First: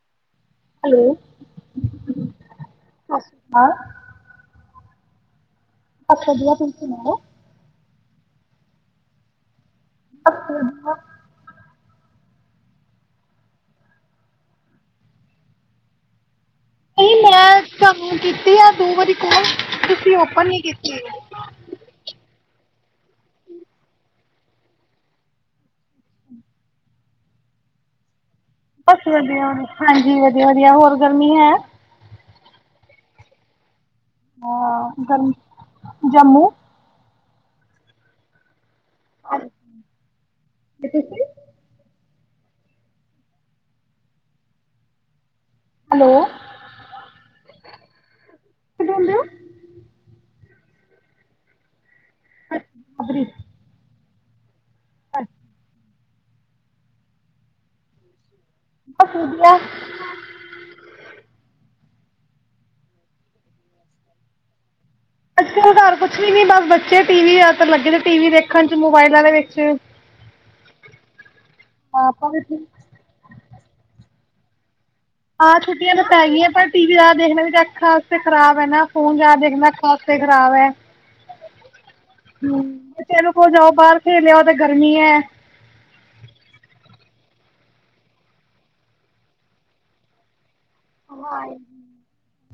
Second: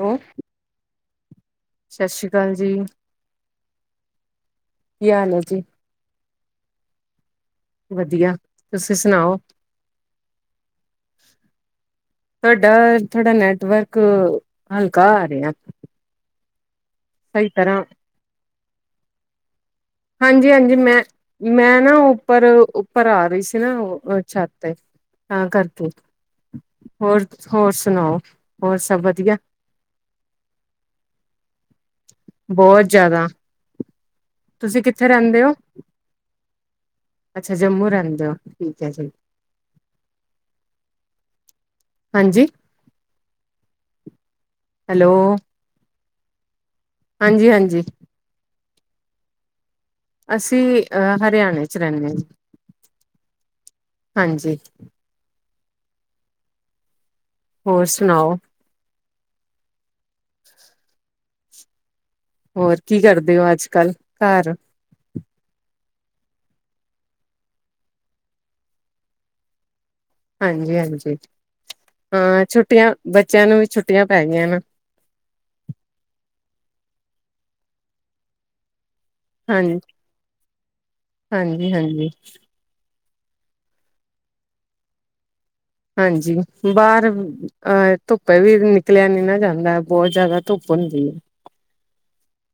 ਹੋ ਹੈਲੋ, ਸਤਿ ਸ੍ਰੀ ਅਕਾਲ ਜੀ। ਹਾਂ। ਕਿ ਹਾਲ ਐ ਜੀ? ਬਸ ਵਧੀਆ, ਤੁਸੀ ਸੁਨਾਓ। ਵਧੀਆ, ਤੁਸੀਂ ਸੁਨਾਓ। [unintelligible] ਤੁਹਾਡਾ ਥੋਡਾ ਨੈਟਵਰਕ ਹਲਕਾ ਆ ਰਿਹਾ। ਨਹੀਂ ਸਹੀ ਮੈਂ ਤੁਹਾਨੂੰ ਕੀ ਤੇ ਆ ਦੋ ਵਾਰੀ ਕੋਲ ਤੁਸੀਂ ਓਪਨ ਨੀ ਹਾਂਜੀ-ਹਾਂਜੀ, ਕੀਤੀ। ਮੈਂ, ਮੈਂ ਨਾ ਉੱਪਰ ਉਪਰ ਆ ਰਹੀ ਸੀ ਨਾ ਉਹ ਛੱਤ ਤੇ ਤਾਂ ਕਰਕੇ, ਹੋਰ, ਹੋਰ ਸੁਣਾਓ। ਹੋਰ ਸਭ ਬਸ ਵਧੀਆ, ਹਾਂਜੀ ਵਧੀਆ-ਵਧੀਆ, ਹੋਰ ਗਰਮੀ ਹੈ? ਬਹੁਤ ਜ਼ਿਆਦਾ। ਤੁਸੀਂ ਹਾਂ ਕਿੱਥੇ ਗਰ ਰਹਿੰਦੇ ਹੋ ਜੰਮੂ। ਅੱਛਾ ਜੰਮੂ ਰਹਿੰਦੇ ਹੋ। ਠੀਕ ਹੈ ਜੀ। ਤੇ ਤੁਸੀਂ? ਹਾਂਜੀ। ਹੈਲੋ। ਹੈਲੋ। ਹਾਂਜੀ-ਹਾਂਜੀ। [unintelligible] ਅਸੀਂ ਅਹ ਹਰਿਆਣੇ ਚ ਰਹਿੰਨੇ। [unintelligible] ਹਾਂਜੀ। ਹੋਰ ਸੁਣਾਓ। ਬਸ ਵਧੀਆ। ਹੋਰ ਕੀ ਕਰਦੇ ਹੋ ਅੱਜ ਕੱਲ ਘਰ? ਅੱਜ ਕਲ ਘਰ ਕੁਛ ਵੀ ਨੀ ਬਸ ਬੱਚੇ ਟੀ ਵੀ ਲੱਗੇ ਟੀ ਦੇਖਣ ਚ, ਮੋਬਾਇਲਾਂ ਦੇ ਵਿੱਚ। ਹਾਂਜੀ ਹਾਂਜੀ ਆਪਾਂ ਵੀ ਹਾਂ ਠੀਕ ਛੁੱਟੀਆਂ ਬੱਚਿਆਂ ਨੂੰ ਵੀ ਛੁੱਟੀਆਂ ਪੈ ਗਿਐ ਨਾ। ਹਾਂ ਛੁੱਟੀਆਂ ਤਾਂ ਪੈ ਗਈਐ ਪਰ ਟੀ ਵੀ ਜਾਦਾ ਦੇਖਣਾ ਵੀ ਤਾਂ ਅੱਖਾਂ ਵਾਸਤੇ ਖਰਾਬ ਹੈ ਨਾ ਫੋਨ ਜਾਦਾ ਦੇਖਣਾ ਹਾਂਜੀ ਅੱਖਾਂ ਆਸਤੇ ਖਰਾਬ ਹੈ ਹਾਂਜੀ ਹਾਂਜੀ ਹਮ। ਏਨੁ ਕਹੋ ਜਾਓ ਬਾਹਰ ਖੇਲਿ ਆਓ ਤਾਂ ਗਰਮੀ ਹੈ। ਹਾਂਜੀ, ਬਾਹਰ ਅਹ ਧੁੱਪੇ ਵੀ ਨਿਕਲਿਆ ਨੀ ਨਾ ਜਾਂਦਾ ਬਹੁਤ ਜ਼ਿਆਦਾ ਧੁੱਪ ਹੂੰਦੀ ਏ।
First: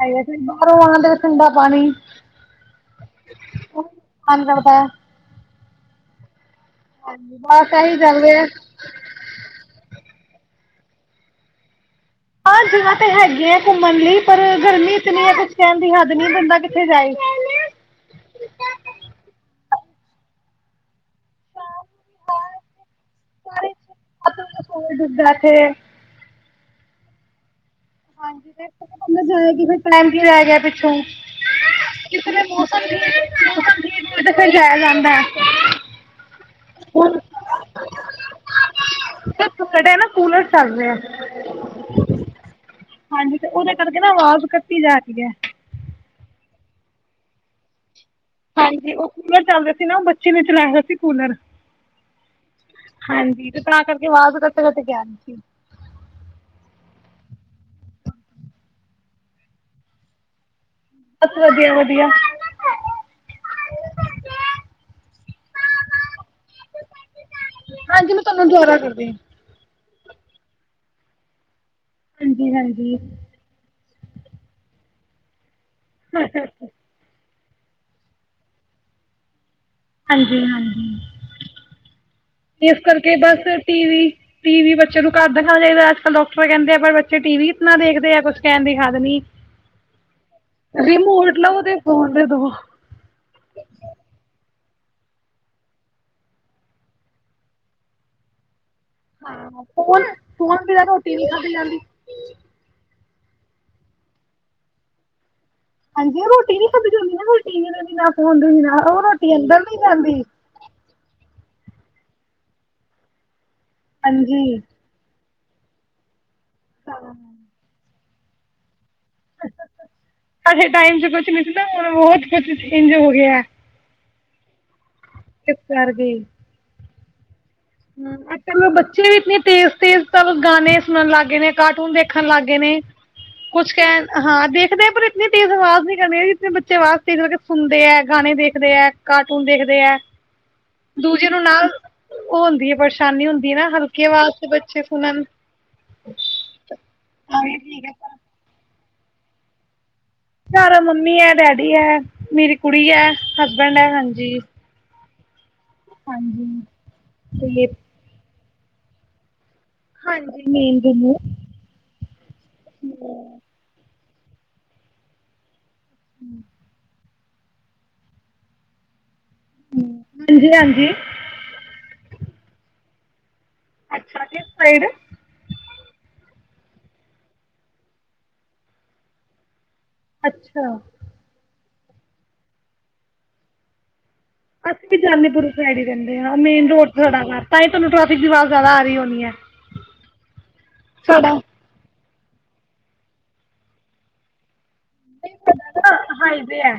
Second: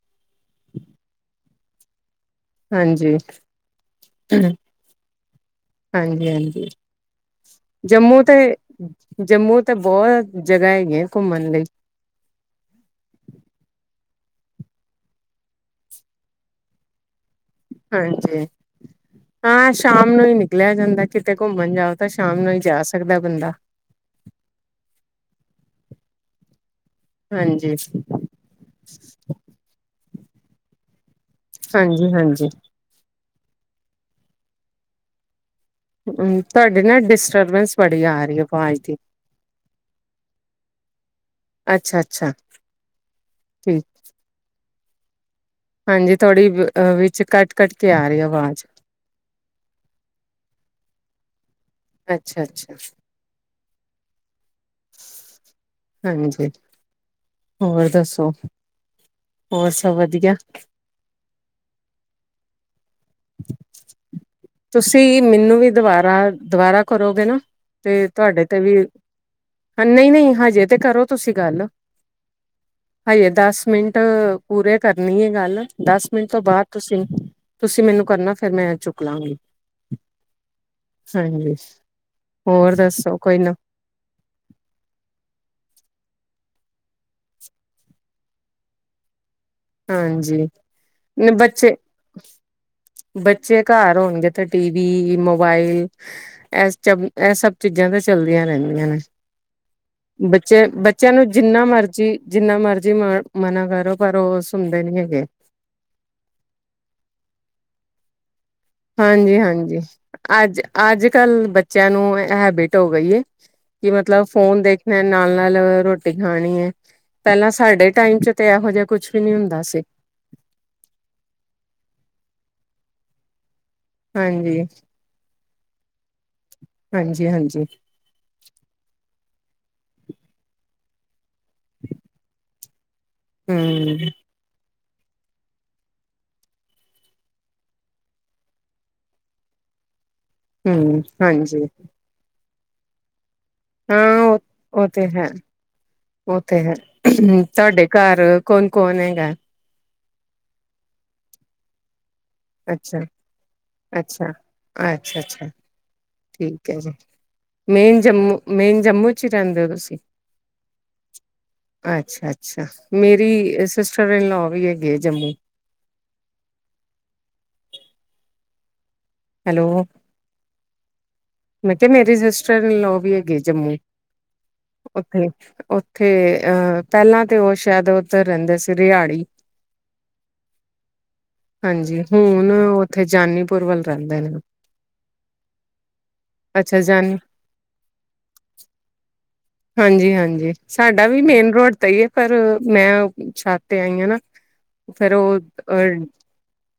ਐਈ ਬਸ। ਬਾਹਰੋਂ ਆਂਦੇ ਠੰਡਾ ਪਾਣੀ। ਹਾਂਜੀ ਉਹ ਵੀ ਮਨ ਹਮ। ਕਰਦਾ ਹੈ ਹਾਂਜੀ ਹਾਂਜੀ। ਹਾਂਜੀ ਬਸ ਇਹੀ ਚੱਲ ਜੰਮੂ ਤੇ ਰਿਹਾ ਜੰਮੂ ਤੇ ਬੋ ਜਗ੍ਹਾ ਹੈਗੀਐ ਘੁੰਮਣ ਲਈ। ਹਾਂ ਜਗ੍ਹਾ ਤੇ ਹੈਗੀ ਹੈ ਘੁੰਮਣ ਲਈ ਪਰ ਗਰਮੀ ਇਤਨੀ ਐ ਕੁਛ ਕਹਿਣ ਦੀ ਹੱਦ ਨੀ ਬੰਦਾ ਕਿੱਥੇ ਜਾਏ। ਹਾਂਜੀ ਹਾਂ ਸ਼ਾਮ ਨੂੰ ਹੀ ਨਿਕਲਿਆ ਜਾਂਦੈ। ਕਿਤੇ ਘੁੰਮਣ ਜਾਓ ਤਾਂ ਸ਼ਾਮ ਨੂੰ ਹੀ ਜਾ ਸਕਦੈ ਬੰਦਾ। ਸਾਰੇ ਸੂਰਜ ਡੁੱਬਦਾ ਇੱਥੇ ਹਾਂਜੀ। ਹਾਂਜੀ [unintelligible] ਕੀ ਰਹਿ ਗਿਆ ਪਿੱਛੋਂ। ਹਾਂਜੀ ਹਾਂਜੀ। ਨੀਤੇ ਫਿਰ ਜਾਇਆ ਜਾਂਦਾ ਹੈ। ਅਮ। ਆਵਾਜ਼ ਦੀ ਨੇੜੇ ਕੂਲਰ ਚੱਲ ਰਿਐ ਅੱਛਾ ਅੱਛਾ ਹਾਂਜੀ ਤੇ ਔਦੇ ਠੀਕ ਕਰਕੇ ਨਾ ਆਵਾਜ਼ ਕਟ ਕਟੀ ਜਾ ਰਹੀ ਹੈ ਹਾਂਜੀ ਥੋੜੀ ਵ ਅ ਵਿੱਚ ਕੱਟ ਕੱਟ ਹਾਂਜੀ ਔਹ ਕੂਲਰ ਚੱਲ ਰਿਆ ਸੀ ਨਾ ਔਹ ਬੱਚੇ ਨੇ ਚਲਾਇਆ ਸੀ। ਕੂਲਰ। ਅੱਛਾ-ਅੱਛਾ ਹਾਂਜੀ, ਤੇ ਤਾਂ ਕਰਕੇ ਅਵਾਜ਼ ਕਟ ਕਟ ਕੇ ਆਰੀ ਸੀ। ਹਾਂਜੀ ਹੋਰ ਦੱਸੋ? ਹੋਰ ਸਭ ਵਧੀਆ? ਬਸ ਵਧੀਆ ਵਧੀਆ। ਤੁਸੀਂ ਮੈਨੂੰ ਵੀ ਦੁਬਾਰਾ ਦੁਬਾਰਾ ਕਰੋਗੇ ਨਾ ਤੇ ਹਾਂਜੀ ਮੈਂ ਤੁਹਾਡੇ ਤੁਹਾਨੂੰ ਤੇ ਵੀ ਦੁਬਾਰਾ ਕਰਦੀ ਹਾਂ ਨਹੀਂ ਨਹੀਂ ਹਜੇ ਤੇ ਕਰੋ ਤੁਸੀਂ ਗੱਲ। ਹਾਂਜੀ ਹਾਂਜੀ। ਟ ਪੂਰੇ ਕਰਨੀ ਏ ਗੱਲ। ਦਸ ਮਿੰਟ ਤੋਂ ਬਾਅਦ ਤੁਸੀਂ ਤੁਸੀਂ ਮੈਨੂੰ ਕਰਨਾ ਫਿਰ ਮੈਂ ਚੁੱਕ ਲਾਂਗੀ, ਹਾਂਜੀ ਹਾਂਜੀ-ਹਾਂਜੀ ਹੋਰ ਇਸ ਕਰਕੇ ਦੱਸੋ ਕੋਈ ਬਸ ਨਾ ਟੀ-ਵੀ, ਟੀ-ਵੀ ਬੱਚਿਆਂ ਨੂੰ ਘੱਟ ਦਿਖਾਣਾ ਚਾਹੀਦਾ ਆ ਡਾਕਟਰ ਕਹਿੰਦੇ ਆ ਪਰ ਬੱਚੇ ਟੀ-ਵੀ ਇਤਨਾ ਦੇਖਦੇ ਆ ਕੁਛ ਕਹਿਣ ਦੀ ਹੱਦ ਨੀ ਹਾਂਜੀ ਤੇ ਫੋਨ ਦੇ ਦੋ ਬੱਚੇ-ਬੱਚੇ ਘਰ ਹੋਣਗੇ ਤੇ, ਟੀ-ਵੀ ਮੋਬਾਇਲ ਇਸ ਚ ਇਹ ਸਭ ਚੀਜ਼ਾਂ ਤੇ ਚਲਦੀਆਂ ਰਹਿੰ ਦੀਆ ਫੋਨ ਫੋਨ ਬੱਚੇ ਬਿਨਾਂ ਬੱਚਿਆਂ ਰੋਟੀ ਨੀ ਨੂੰ ਖਾਧੀ ਜਿੰਨਾ ਮਰਜੀ ਜਿੰਨਾ ਮਰਜੀ ਮ ਮਨਾ ਕਰੋ ਪਰ ਉਹ ਸੁ ਸੁਣਦੇ ਨੀ ਹੈਗੇ। ਹਾਂਜੀ ਰੋਟੀ ਨੀ ਖਾਦੀ ਜਾਦੀ ਨਾ ਫਿਰ ਟੀ-ਵੀ ਤੋ ਬਿਨਾਂ ਉਹ ਰੋਟੀ ਅੰਦਰ ਨੀ ਹਾਂਜੀ-ਹਾਂਜੀ ਜਾਂਦੀ ਅੱਜ-ਅੱਜ, ਕੱਲ ਬੱਚਿਆਂ ਨੂੰ ਇਹ ਹੇਬਿਟ ਹੋ ਗਈ ਹੈ, ਕਿ ਮਤਲਬ ਹਾਂਜੀ ਫੋਨ ਦੇਖਣਾ ਨਾਲ ਨਾਲ [unintelligible] ਰੋਟੀ, ਖਾਣੀ ਹੈ ਪਹਿਲਾਂ ਸਾਡੇ ਟਾਈਮ ਚ ਤਿਆਰ ਹੋਜੇ, ਸਾਡੇ ਟਾਈਮ ਚ ਕੁਛ ਨੀ ਸੀ ਨਾ ਬਹੁਤ ਕੁਛ ਇਝ ਹੋ ਗਿਆ। ਹਾਂਜੀ, ਇਸ ਕਰਕੇ, ਹਾਂਜੀ-ਹਾਂਜੀ, ਹੂੰ, ਅੱਜ ਕੱਲ ਬੱਚੇ ਵੀ ਇਤਨੇ ਤੇਜ਼, ਤੇਜ਼ ਤਾਂ ਗਾਣੇ ਸੁਣਨ ਲੱਗ ਗਏ। ਗੇ ਨੇ ਕਾਰਟੂਨ ਦੇਖਣ ਲੱਗ ਗਏ ਨੇ ਕੁਛ ਹਮ ਕਹਿਣ ਹਾਂ ਤੇ ਕਦੇ ਪਰ ਇਤਨੀ ਤੇਜ਼ ਆਵਾਜ਼ ਨੀ ਕਰਨੀ ਹੈ, ਜਿੱਥੇ ਬੱਚੇ ਆਵਾਜ਼ ਤੇਜ਼ ਕਰਕੇ ਸੁਣਦੇ ਹੈ, ਗਾਣੇ ਦੇਖਦੇ ਹੈ, ਕਾਰਟੂਨ ਦੇਖਦੇ ਹੈ। ਹੂੰ ਦੂਜੇ ਨੂੰ ਹਾਂਜੀ, ਨਾਲ ਉਹ ਹੁੰਦੀ ਹੈ ਪਰੇਸ਼ਾਨੀ ਹੁੰ ਦੀ ਹੈ, ਨਾ ਹਲਕੀ ਹਾਂ ਆਵਾਜ਼ ਉਹ ਤੇ ਬੱਚੇ ਉਹ ਤੇ ਸੁਣਨ ਹੈ ਉਹ ਤੇ ਹੈ ਕੋਣ ਹੈਗਾ ਘਰ ਮੰਮੀ ਐ, ਡੈਡੀ ਐ। ਮੇਰੀ ਕੁੜੀ ਅੱਛਾ ਹੈ, ਹਸਬੈਂਡ ਹੈ ਹਾਂਜੀ ਅੱਛਾ-ਅੱਛਾ, ਠੀਕ ਹੈ ਜੀ ਤੇ ਮੈਂ ਜੰਮੂ ਮੇਨ ਜੰਮੂ ਚ ਰਹਿੰਦੇ ਔ ਤੁਸੀਂ ਹਾਂਜੀ ਮੇਨ ਜੰਮੂ ਅੱਛਾ-ਅੱਛਾ ਮੇਰੀ ਸਵੇਰੇ ਨੌ ਵਜੇ ਗਏ ਜੰਮੂ [unintelligible] ਹੈਲੋ ਹਾਂਜੀ ਹਾਂਜੀ ਮੈਂ ਕਿਹਾ ਮੇਰੇ ਸਿਸਟਰ ਇਨ ਲੋਅ ਵੀ ਹੈਗੇ ਜੰਮੂ ਅੱਛਾ ਕਿਸ ਸਾਈਡ ਉੱਥੇ ਉੱਥੇ ਅਹ ਪਹਿਲਾਂ ਤੇ ਉਹ ਸ਼ਾਇਦ ਉੱਧਰ ਰਹਿੰਦੇ ਸੀ ਰਿਹਾੜੀ ਅੱਛਾ ਹਾਂਜੀ ਹੁਣ ਉੱਥੇ ਜਾਨੀਪੁਰ ਵੱਲ ਰਹਿੰਦੇ ਨੇ ਅਸੀਂ ਵੀ ਜਾਨੀਪੁਰ ਸਾਈਡ ਹੀ ਰਹਿਣੇ ਮੇਨ ਅੱਛਾ ਰੋਡ ਤੇ ਜਾਨੀ ਸਾਡਾ ਘਰ, ਤਾਂ ਹੀ ਤੁਹਾਨੂੰ ਟੈਫਿਕ ਆਵਾਜ਼ ਜ਼ਿਆਦਾ ਆ ਰਹੀ ਹੋਣੀ ਏ। ਹਾਂਜੀ ਹਾਂਜੀ ਸਾਡਾ ਵੀ ਮੇਨ ਰੋਡ ਤੇ ਹੀ ਏ ਪਰ ਮੈਂ ਛੱਤ ਤੇ ਆਈ ਹਾਂ ਨਾ ਫਿਰ ਉਹ ਸਾਡਾ ਅਹ ਨਾ ਹਾਈਵੇ ਹੈ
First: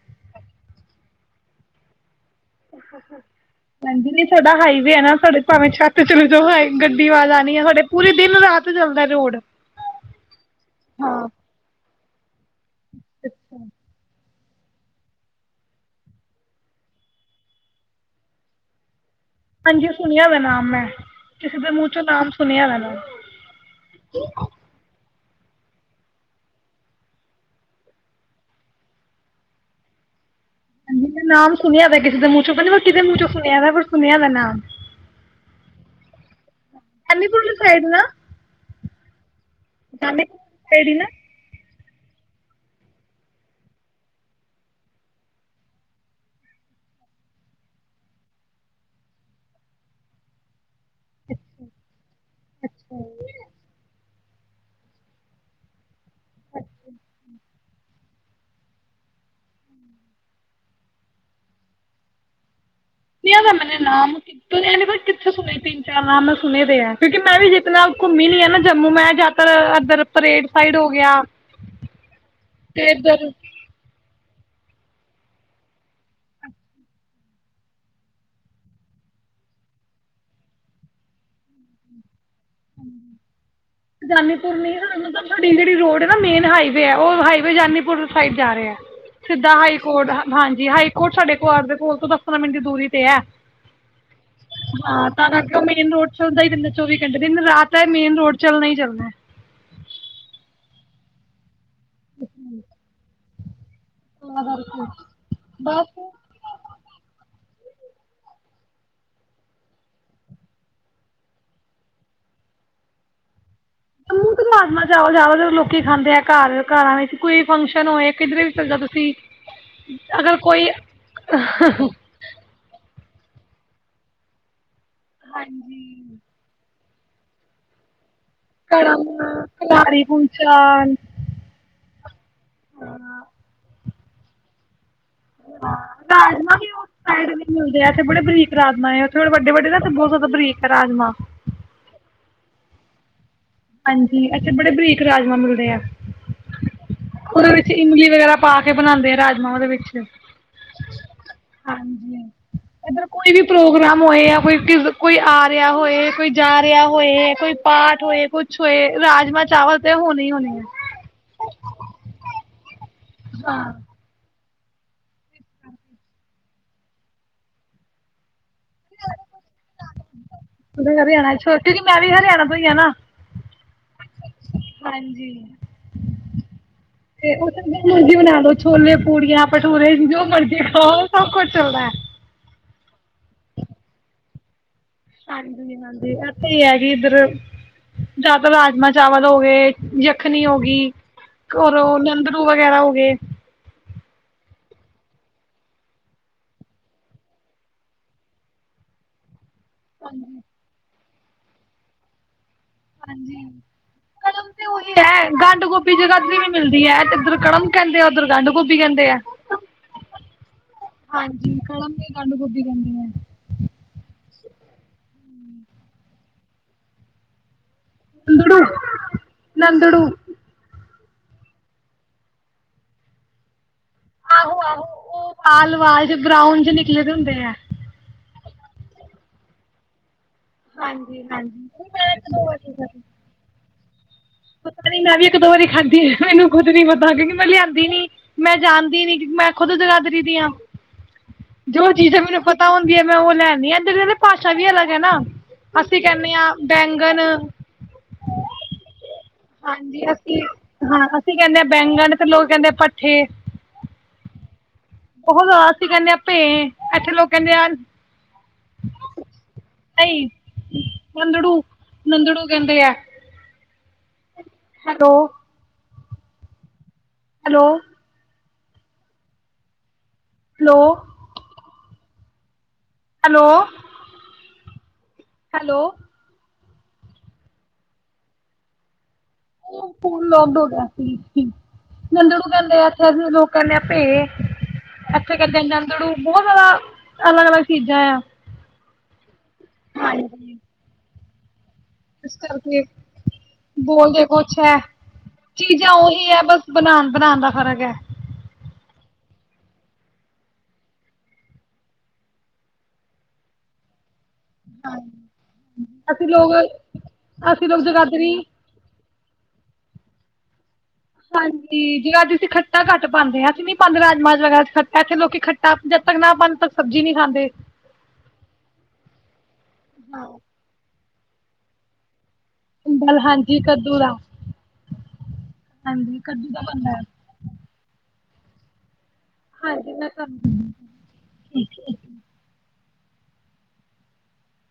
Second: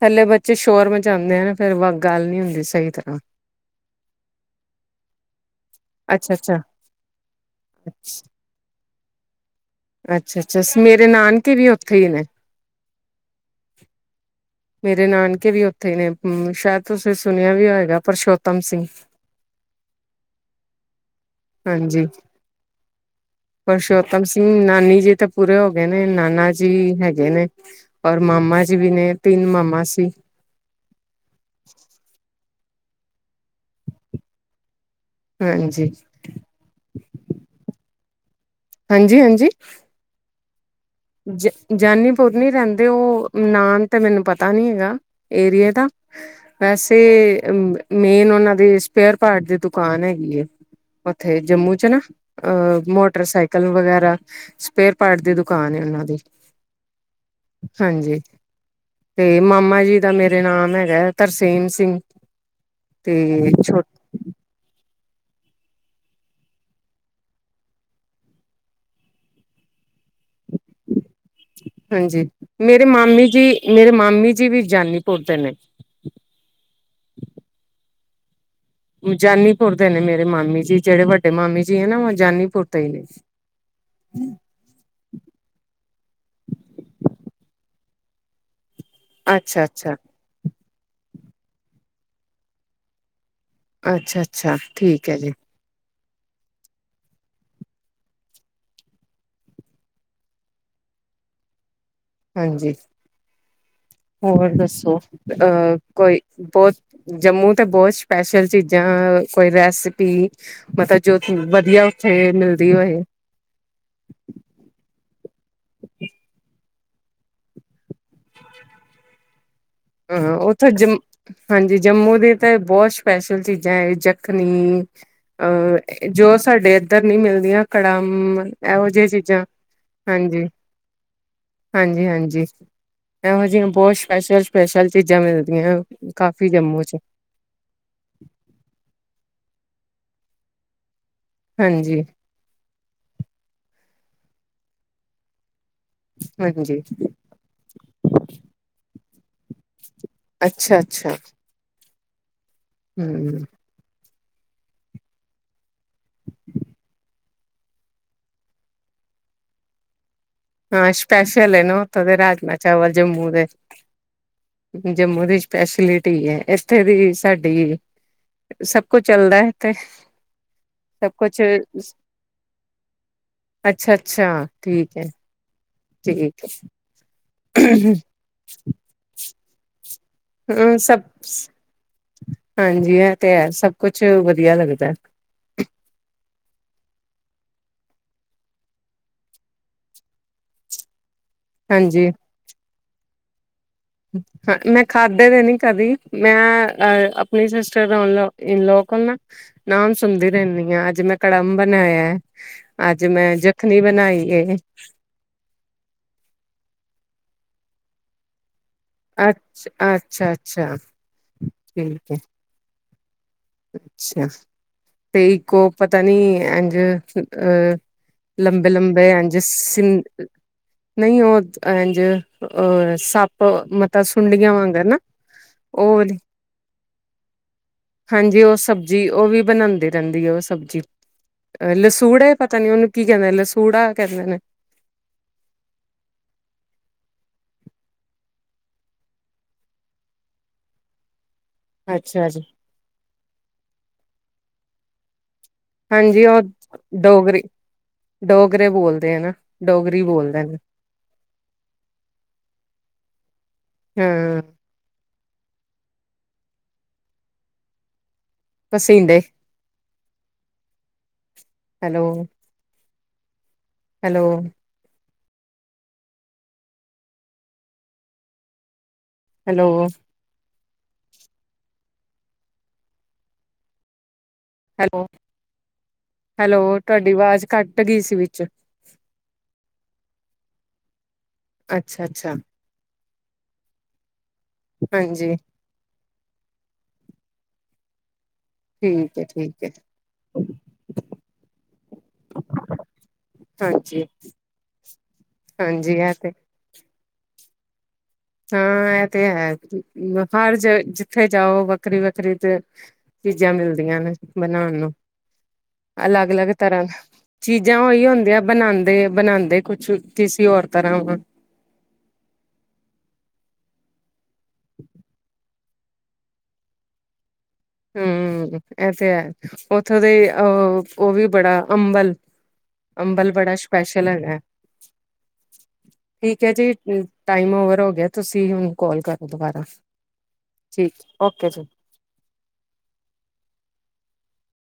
ਥਲੇ ਬੱਚੇ ਸ਼ੋਰ ਮਚਾਉਂਦੇ ਆ ਹਨ ਨਾ ਫੇਰ ਵੱਲ ਦੀਦੀ ਸਾਡਾ ਹਾਈਵੇ ਹੈ ਨਾ ਸਾਡੇ ਭਾਵੇਂ ਛੱਤ ਚਲੇ ਜਾਓ ਅੱਛਾ-ਅੱਛਾ ਆਵਾਜ਼ ਆ ਨ ਆ ਸਾਡੇ ਪੂਰੇ ਦਿਨ ਰਾਤ ਚਲਦਾ ਰੋਡ ਹਾਂ ਠੀਕ ਏ ਅੱਛਾ ਮੇਰੇ ਨਾਨਕੇ ਵੀ ਉੱਥੇ ਨੇ ਸ਼ਾਇਦ ਤੁਸੀਂ ਸੁਣਿਆ ਵੀ ਹੋਏਗਾ ਪਰਸ਼ੋਤਮ ਸਿੰਘ ਹਾਂਜੀ ਸੁਣਿਆ ਏ ਨਾਮ ਮੈ ਹਾਂਜੀ ਪੁਰਸ਼ੋਤਮ ਸਿੰਘ ਨਾਨੀ ਜੀ ਤੇ ਪੂਰੇ ਹੋ ਗਏ ਨੇ ਨਾਨਾ ਜੀ ਹੈਗੇ ਨੇ ਔਰ ਮਾਮਾ ਜੀ ਵੀ ਨੇ ਤਿੰਨ ਮਾਮਾ ਸੀ ਹਾਂਜੀ ਮੈਂ ਨਾਮ ਸੁਣਿਆ ਵੇ ਕਿਸੇ ਦੇ ਮੂੰਹ ਚੋ ਪਤਾ ਨਹੀ ਮੈ ਕੀ ਦੇ ਮੂੰਹ ਚੋ ਸੁਣਿਆ ਵੈ ਪਰ ਸੁਣਿਆ ਨਾਮ ਹਾਂਜੀ। ਐਮੀ ਪੁਰ ਸਾਈਡ ਨਾ ਹਾਂਜੀ ਹਾਂਜੀ ਤੇਰੀ ਨਾ ਜਾਨੀਪੁਰ ਨੀ ਰਹਿੰਦੇ ਉਹ ਨਾਮ ਤੇ ਮੈਨੂੰ ਪਤਾ ਨੀ ਹੈਗਾ ਏਰੀਏ ਦਾ ਵੈਸੇ ਮੇਨ ਉਹਨਾਂ ਦੇ ਸਪੇਅਰ ਪਾਰਟ ਦੀ ਦੁਕਾਨ ਹੈਗੀ ਏ ਉੱਥੇ ਜੰਮੂ ਚ ਨਾ ਅ ਮੋਟਰਸਾਈਕਲ ਵਗੈਰਾ ਸਪੇਅਰ ਪਾਰਟ ਦੀ ਦੁਕਾਨ ਏ ਨਾਂ ਦੀ ਅੱਛਾ ਹਾਂਜੀ ਤੇ ਮਾਮਾ ਜੀ ਦਾ ਮੇਰੇ ਨਾਮ ਹੈਗਾ ਤਰਸੇਮ ਸਿੰਘ [unintelligible] [unintelligible] ਤੇ ਛੋ ਮੈਂ ਸੁਣੇ ਦੇ ਏ ਕਿਉਂਕਿ ਮੈਂ ਜਿਤਨਾ ਘੁੰਮੀ ਦੀ ਆ ਨਾ ਜੰਮੂ ਮੈਂ ਜਦ ਤਰ ਏਧਰ ਹਾਂਜੀ ਮੇਰੇ ਤੇ ਮਾਮੀ ਇੱਧਰ ਜੀ ਮੇਰੇ ਮਾਮੀ ਜੀ ਵੀ ਜਾਨੀਪੁਰ ਦੇ ਨੇ। ਜਾਨੀਪੁਰ ਦੇ ਨੇ ਮੇਰੇ ਮਾਮੀ ਜੀ। ਜਿਹੜੇ ਵੱਡੇ ਮਾਮੀ ਜੀ ਹੈ ਨਾ, ਉਹ ਜਾਨੀਪ ਜਾਨੀਪੁਰ ਨਹੀ ਹਾ ਮਤਲਬ ਸਾਡੀ ਜਿਹੜੀ ਰੋਡ ਹੈ ਨਾ ਮੇਨ ਹਾਈਵੇ ਏ, ਉਹ ਹਾਈਵੇ ਜਾਨੀਪੁਰ [unintelligible] ਜਾ ਰਹੇ ਆ ਸਿੱਧਾ ਅੱਛਾ ਹਾਈ ਅੱਛਾ ਕੋਰਟ ਹਾਂਜੀ ਹਾਈ ਕੋਟ ਸਾਡੇ ਘਆਰ ਦੇ ਕੋਲ ਤੋਂ ਦਸ ਪੰਦਰਾਂ ਮਿੰਟ ਦੀ ਦੂਰੀ ਤੇ ਹੈ। ਅੱਛਾ -ਅੱਛਾ ਠੀਕ ਹੈ ਜੀ। ਚਲਦਾ ਹੀ ਰਹਿੰਦਾ ਚੋਵੀ ਘੰਟੇ ਦਿਨ ਰਾਤ ਹੈ ਮੇਨ ਰੋਡ ਚੱਲਣਾ ਹੀ ਚੱਲਣਾ। ਹਾਂਜੀ। ਹੋਰ ਤਾਂ ਕਰਕੇ ਦੱਸੋ ਅ ਬਸ ਕੋਈ ਬਹੁਤ ਜੰਮੂ ਬਹੁਤ ਸਪੈਸ਼ਲ ਚੀਜ਼ਾਂ ਕੋਈ ਰੈਸਪੀ ਮਤਾ ਜੋ ਵਧੀਆ ਉੱਥੇ ਮਿਲਦੀ ਹੋਏ। ਜੰਮੂ ਤੇ ਰਾਜਮਾਂ ਚਾਵਲ ਜ਼ਿਆਦਾ ਤਰ ਲੋਕ ਖਾਂਦੇ ਆ। ਘਰ ਘਰਾਂ ਵਿੱਚ ਕੋਈ ਫੰਕਸ਼ਨ ਚਲੋ ਏ ਕਿੱਧਰੇ ਵੀ ਚੱਲ ਜੋ ਤੁਸੀਂ। ਉਹੂੰ ਅਗਰ ਕੋਈ ਉੱਥੇ ਜਮ ਹਾਂਜੀ ਜੰਮੂ ਦੇ ਤਾਂ ਬਹੁਤ ਸ਼ ਸਪੈਸ਼ਲ ਚੀਜ਼ਾਂ ਏ ਜਖਣੀ ਆ ੲ ਜੋ ਸਾਡੇ ਇੱਧਰ ਨੀ ਮਿਲਦੀਆਂ। ਕੜਮ ਇਹੋ ਕੜਮ, ਜਿਹੀਆਂ ਚੀਜ਼ਾਂ ਕਲਾਰੀ ਹਾਂਜੀ ਕੁਲਚਾ -ਹਾਂਜੀ -ਹਾਂਜੀ ਇਹੋ ਜਿਹੀਆਂ ਬਹੁਤ [unintelligible] [unintelligible] ਮਿਲਦੀਆਂ ਕਾਫ਼ੀ ਰਾਜਮਾ ਵੀ ਜੰਮੂ ਉਸ ਚ ਸਾਈਡ ਨਹੀ ਮਿਲਦੇ, ਅਥੇ ਬੜੇ ਬਰੀਕ ਰਾਜਮਾ ਉਥੇ ਥੋੜੇ ਵਡ ਵੱਡੇ ਵੱਡੇ ਨੇ ਤੇ ਬਹੁਤ ਜ਼ਿਆਦਾ ਬਰੀਕ ਰਾਜਮਾਂ ਹਾਂਜੀ ਹਾਂਜੀ ਏਥੇ ਬੜੇ ਬਰੀਕ ਰਾਜਮਾਂ ਮਿਲਦੇ ਆ। ਵਾਹਿਗੁਰੂ ਜੀ। ਉਰੇ ਵਿੱਚ ਇਮਲੀ ਵਗੈਰਾ ਪਾ ਕੇ ਬਣਾਂਦੇ ਆ। ਰਾਜਮਾਂ ਉਹਦੇ ਵਿੱਚ ਅੱਛਾ -ਅੱਛਾ ਹਾਂਜੀ ਇੱਧਰ ਕੋਈ ਹਮ ਵੀ ਪ੍ਰੋਗਰਾਮ ਮੋਇਆ ਕੋਈ ਕਿਜ ਕੋਈ ਆ ਰਿਹਾ ਹੋਏ, ਕੋਈ ਜਾ ਰਿਹਾ ਹੋਏ, ਕੋਈ ਪਾਠ ਹੋਏ, ਕੁਛ ਹੋਏ ਰਾਜਮਾਂ ਚਾਵਲ ਤੇ ਹੋਣੇ ਹੀ ਹੋਣ ਹਾਂ ਸਪੈਸ਼ਲ ਏਨਾ, ਉਥੋਂ ਦੇ ਰਾਜ ਚਾਵਲ ਜੰਮੂ ਦੇ ਹਾਂ ਜੰਮੂ ਦੀ ਸਪੈਸ਼ਲਿਟੀ ਹੈ ਇੱਥੇ ਦੀ ਸਾਡੀ ਸਭ ਕੁਛ ਚੱਲਦਾ ਹੈ ਤੇ ਸਭ ਹਰਿਆਣਾ ਕੁਛ ਕਿਉਂਕਿ ਮੈਂ ਵੀ ਹਰਿਆਣਾ ਤੋਂ ਹੀਈ ਆ ਨਾ ਅੱਛਾ ਅੱਛਾ ਠੀਕ ਹੈ ਹਾਂਜੀ ਠੀਕ ਤੇ ਉਹ ਮਰਜੀ ਬਣਾ ਲੋੋ ਛੋਲੇ ਪੂੜੀਆਂ ਭਟੂਰੇ ਜੋ ਮਰਜ਼ੀ ਹੈ ਹਮ ਹਾਂ ਸਭ ਕੁਛ ਚੱਲਦਾਹਾ ਹੈ ਹਾਂਜੀ ਇਹ ਤੇ ਹੈ ਸਭ ਕੁਛ ਵਧੀਆ ਲੱਗਦਾ ਹਾਂਜੀ ਹਾਂਜੀ ਇਥ ਹੈ ਕਿ ਇਧਰ ਜਿਆਤਰ ਰਾਜਮਾਂ ਚਾਵਲ ਹੋ ਗਏ ਜਖਣੀ ਹੋ ਗ ਰ ਨਿੰਦੜੂ ਵਗੈਰਾ ਹੋ ਗਏ ਹ ਮੈਂ ਖਾਧੇ ਦੇ ਨ ਕਦੀ ਮੈਂ ਅ ਆਪਣੀ ਸਿਸਟਰ ਇਨਲ ਕੋਲ ਨਾ ਨਾਮ ਸੁਣਦੀ ਰਹਿੰਦੀ ਹਾਂ ਅੱਜ ਮੈਂ ਕੜੰ ਬਨ ਹੋਇਆ ਹਾਂਜੀ ਉਹੀ ਹੈ ਗੰਢ ਗੋਭੀ ਜਗ੍ਹਾਧ ਵੀ ਮਿਲਦੀ ਹੈ ਤੇਧਰ ਕੜਮ ਕਹਿੰਦੇ ਉਧੁਰ ਗੰਢ ਗੋਭੀ ਕਹਿੰਦੇ ਆ ਅੱਛ ਅੱਛਾ ਅੱਛਾ ਹਾਂਜੀ ਠੀਕ ਕਡਮਦੇ ਹੈ ਗੰਢ ਗੋਭੀ ਕਹਿੰਦੇ ਆ ਅੱਛਾ ਤੇ ਇੱਕੋ ਪਤਾ ਨੀ ਇਝ ਅਹ ਨੰਦੜੂ ਲੰਬੇ ਲੰਬੇ ਐਜ ਸਿੰ ਨੰਦੜੂ ਨਹੀਂ ਉਹ ਇਝ ਸੱਪ ਮਤਲਬ ਸੁੰਡੀਆਂ ਆਹੋ ਆਹੋ ਵਾਂਗਰ ਨਾ ਉਹ ਉਹ ਵਾਲ ਚ ਵਾਲੀ ਗਰਾਉਡ ਚ ਨਿਕਲੇ ਹੁੰਦੇ ਆ ਜ ਉਹ ਸਬਜ਼ਜੀ ਉਹ ਵੀ ਬਣਾਉਂਦੀ ਰਹਿੰਦੀ ਹੈ ਸਬਜ਼ੀ ਅਹ ਲਸੂੜੇ ਪਤਾ ਨੀ ਉਹਨੂੰ ਕੀ ਕਹਿੰਦਾ ਲਸੂੜਾ ਕਹਿੰਦੇ ਨੇ। ਪਤਾ ਨ ਮੈਂ ਵੀ ਇੱਕ ਦੋ ਵਾਰੀ ਖਾਧੀ ਮੈਨੂੰ ਖੁਦ ਨੀ ਪਤਾ ਮੈਂ ਲਿਆਂਦੀ ਨੀ ਮੈਂ ਜਾਣਦੀ ਨੀ ਕਿ ਮੈਂ ਖੁਦ ਜਗਾਦਰੀ ਦੀ ਹਾਂ ਜੋ ਚੀਜ਼ਾਂ ਅੱਛਾ ਜੀ। ਮੈਨੂੰ ਪਤਾ ਹੁੰਦੀਆਂ ਮੈਂ ਉਹ ਲੈਂਦੀ ਆ ਇ ਕਦੇ ਭਸ਼ ਛਵੀ ਅਲੱਗ ਹੈ ਨਾ ਅਸੀਂ ਹਾਂਜੀ ਕਹਿੰਦੇ ਉਹ ਹਾਂ ਬੈਂਗਣ ਡੋਗਰੀ ਡੋਗਰੇ ਬੋਲਦੇ ਹੈ ਨਾ ਡੋਗਰੀ ਹਾਂਜੀ ਅਸੀਂ ਬੋਲਦੇ ਨੇ ਹਾਂ ਅਸੀਂ ਕਹਿੰਦੇ ਹ ਬੈਂਗਣ ਤੇ ਲੋਕ ਕਹਿੰਦੇ ਆ ਭੱਠੇ ਹਾਂ ਬਹੁਤ ਜ਼ਦਾਸੀਂ ਕਹਿੰਦੇ ਆ ਭੇ ਇੱਥੇ ਲੋਕ ਕਹਿੰਦੇ ਆ ਪਸੀਂਦੇ ਨਹੀਂ ਨੰਦੜੂ ਹੈਲੋ ਨੰਦੜੂ ਕਹਿੰਦੇ ਆ hello [unintelligible] hello hello hello hello hello hello hello ਤੁਹਾਡੀ ਆਵਾਜ਼ ਕੱਟ ਗਈ ਸੀ ਵਿਚ ਉਹ ਫੋਨ ਲੌਕਡ ਹੋ ਗਿਆ ਸੀ ਅੱਛਾ ਅੱਛਾ ਨੰਦੜੂ ਕਹਿੰਦੇ ਆ, ਇੱਥੇ ਲੋਕ ਕਹਿੰਦੇ ਆ ਭੇ, ਹਾਂਜੀ ਇੱਥੇ ਕਹਿੰਦੇ ਆ ਨੰਦੜੂ ਬਹੁਤ ਜਿਆਦਾ ਅਲੱਗ ਅਲੱਗ ਸਜਾਇਆ [unintelligible] ਠੀਕ ਠੀਕ ਹੈ ਹਾਂਜੀ ਇਸ ਕਰਕੇ ਹਾਂਜੀ ਬੋਲਦੇ ਕੁਛ ਹੈ ਚੀਜ਼ਾਂ ਹਾਂਜੀ ਇਹ ਉਹੀ ਤੇ ਹੈ ਬਸ ਬਣਾਉਣ ਬਨਾਉਣ ਦਾ ਫ਼ਰਕ ਹੈ। ਹਾਂ ਇਹ ਤੇ ਹੈ ਹਰ ਜ ਜਿੱਥੇ ਜਾਓ ਵੱਖਰੀ ਵੱਖਰੀ ਤੇ ਚੀਜ਼ਾਂ ਮਿਲਦੀਆਂ ਨੇ ਬਣਾਉਣ ਨੂੰ ਅਸੀਂ ਅਲੱਗ ਲੋਕ ਅਲੱਗ ਤਰ੍ਹਾਂ ਅਸੀਂ ਚੀਜ਼ਾਂ ਲੋਕ ਉਹੀ ਜਗਾਦਰੀ ਹੁੰਦੀਆਂ ਬਣਾਉਂਦੇ। ਬਣਾਉਂਦੇ ਕੁਛ ਕਿਸੇ ਹੋਰ ਤਰ੍ਹਾਂ ਵਾ ਹਾਂਜੀ ਜੇ ਅੱਜ ਅਸੀਂ ਖੱਟਾਂ ਘੱਟ ਪਾਉਂਦੇ ਹਾਂ ਨਹੀਂ ਪਾਉਦੇ ਰਾਜਮਾਜ ਵਗੈਰਾ ਚ ਖੱਟਾ ਇੱਥੇ ਲੋਕ ਖੱਟਾ ਜਦ ਤੱਕ ਨਾ ਪਾਉ ਤ ਸਬਜੀ ਨ ਨਹੀਂ ਖਾਂਦੇ ਹਮ ਇਹ ਤੇ ਹੈ ਉੱਥੋਂ ਦੇ ਅ ਉਹ ਵੀ ਬੜਾ ਅੰਬਲ ਦਾਲ ਅੰਬਲ ਬੜਾ ਹਾਂਜੀ ਕੱਦੂ ਸਪੈਸ਼ਲ ਦਾ ਹੈਗਾ ਹਾਂਜੀ ਠੀਕ ਕੱਦੂ ਹੈ ਦਾ ਜੀ ਬਣਦਾ ਟਾਈਮ ਓਵਰ ਹੋ ਗਿਆ ਤੁਸੀਂ ਉਹਨੂੰ ਕਾਲ ਕਰ ਦੁਬਾਰਾ ਹਾਂਜੀ ਮੈਂ ਤੁਹਾਨੂੰ ਠੀਕ ਓਕੇ ਜੀ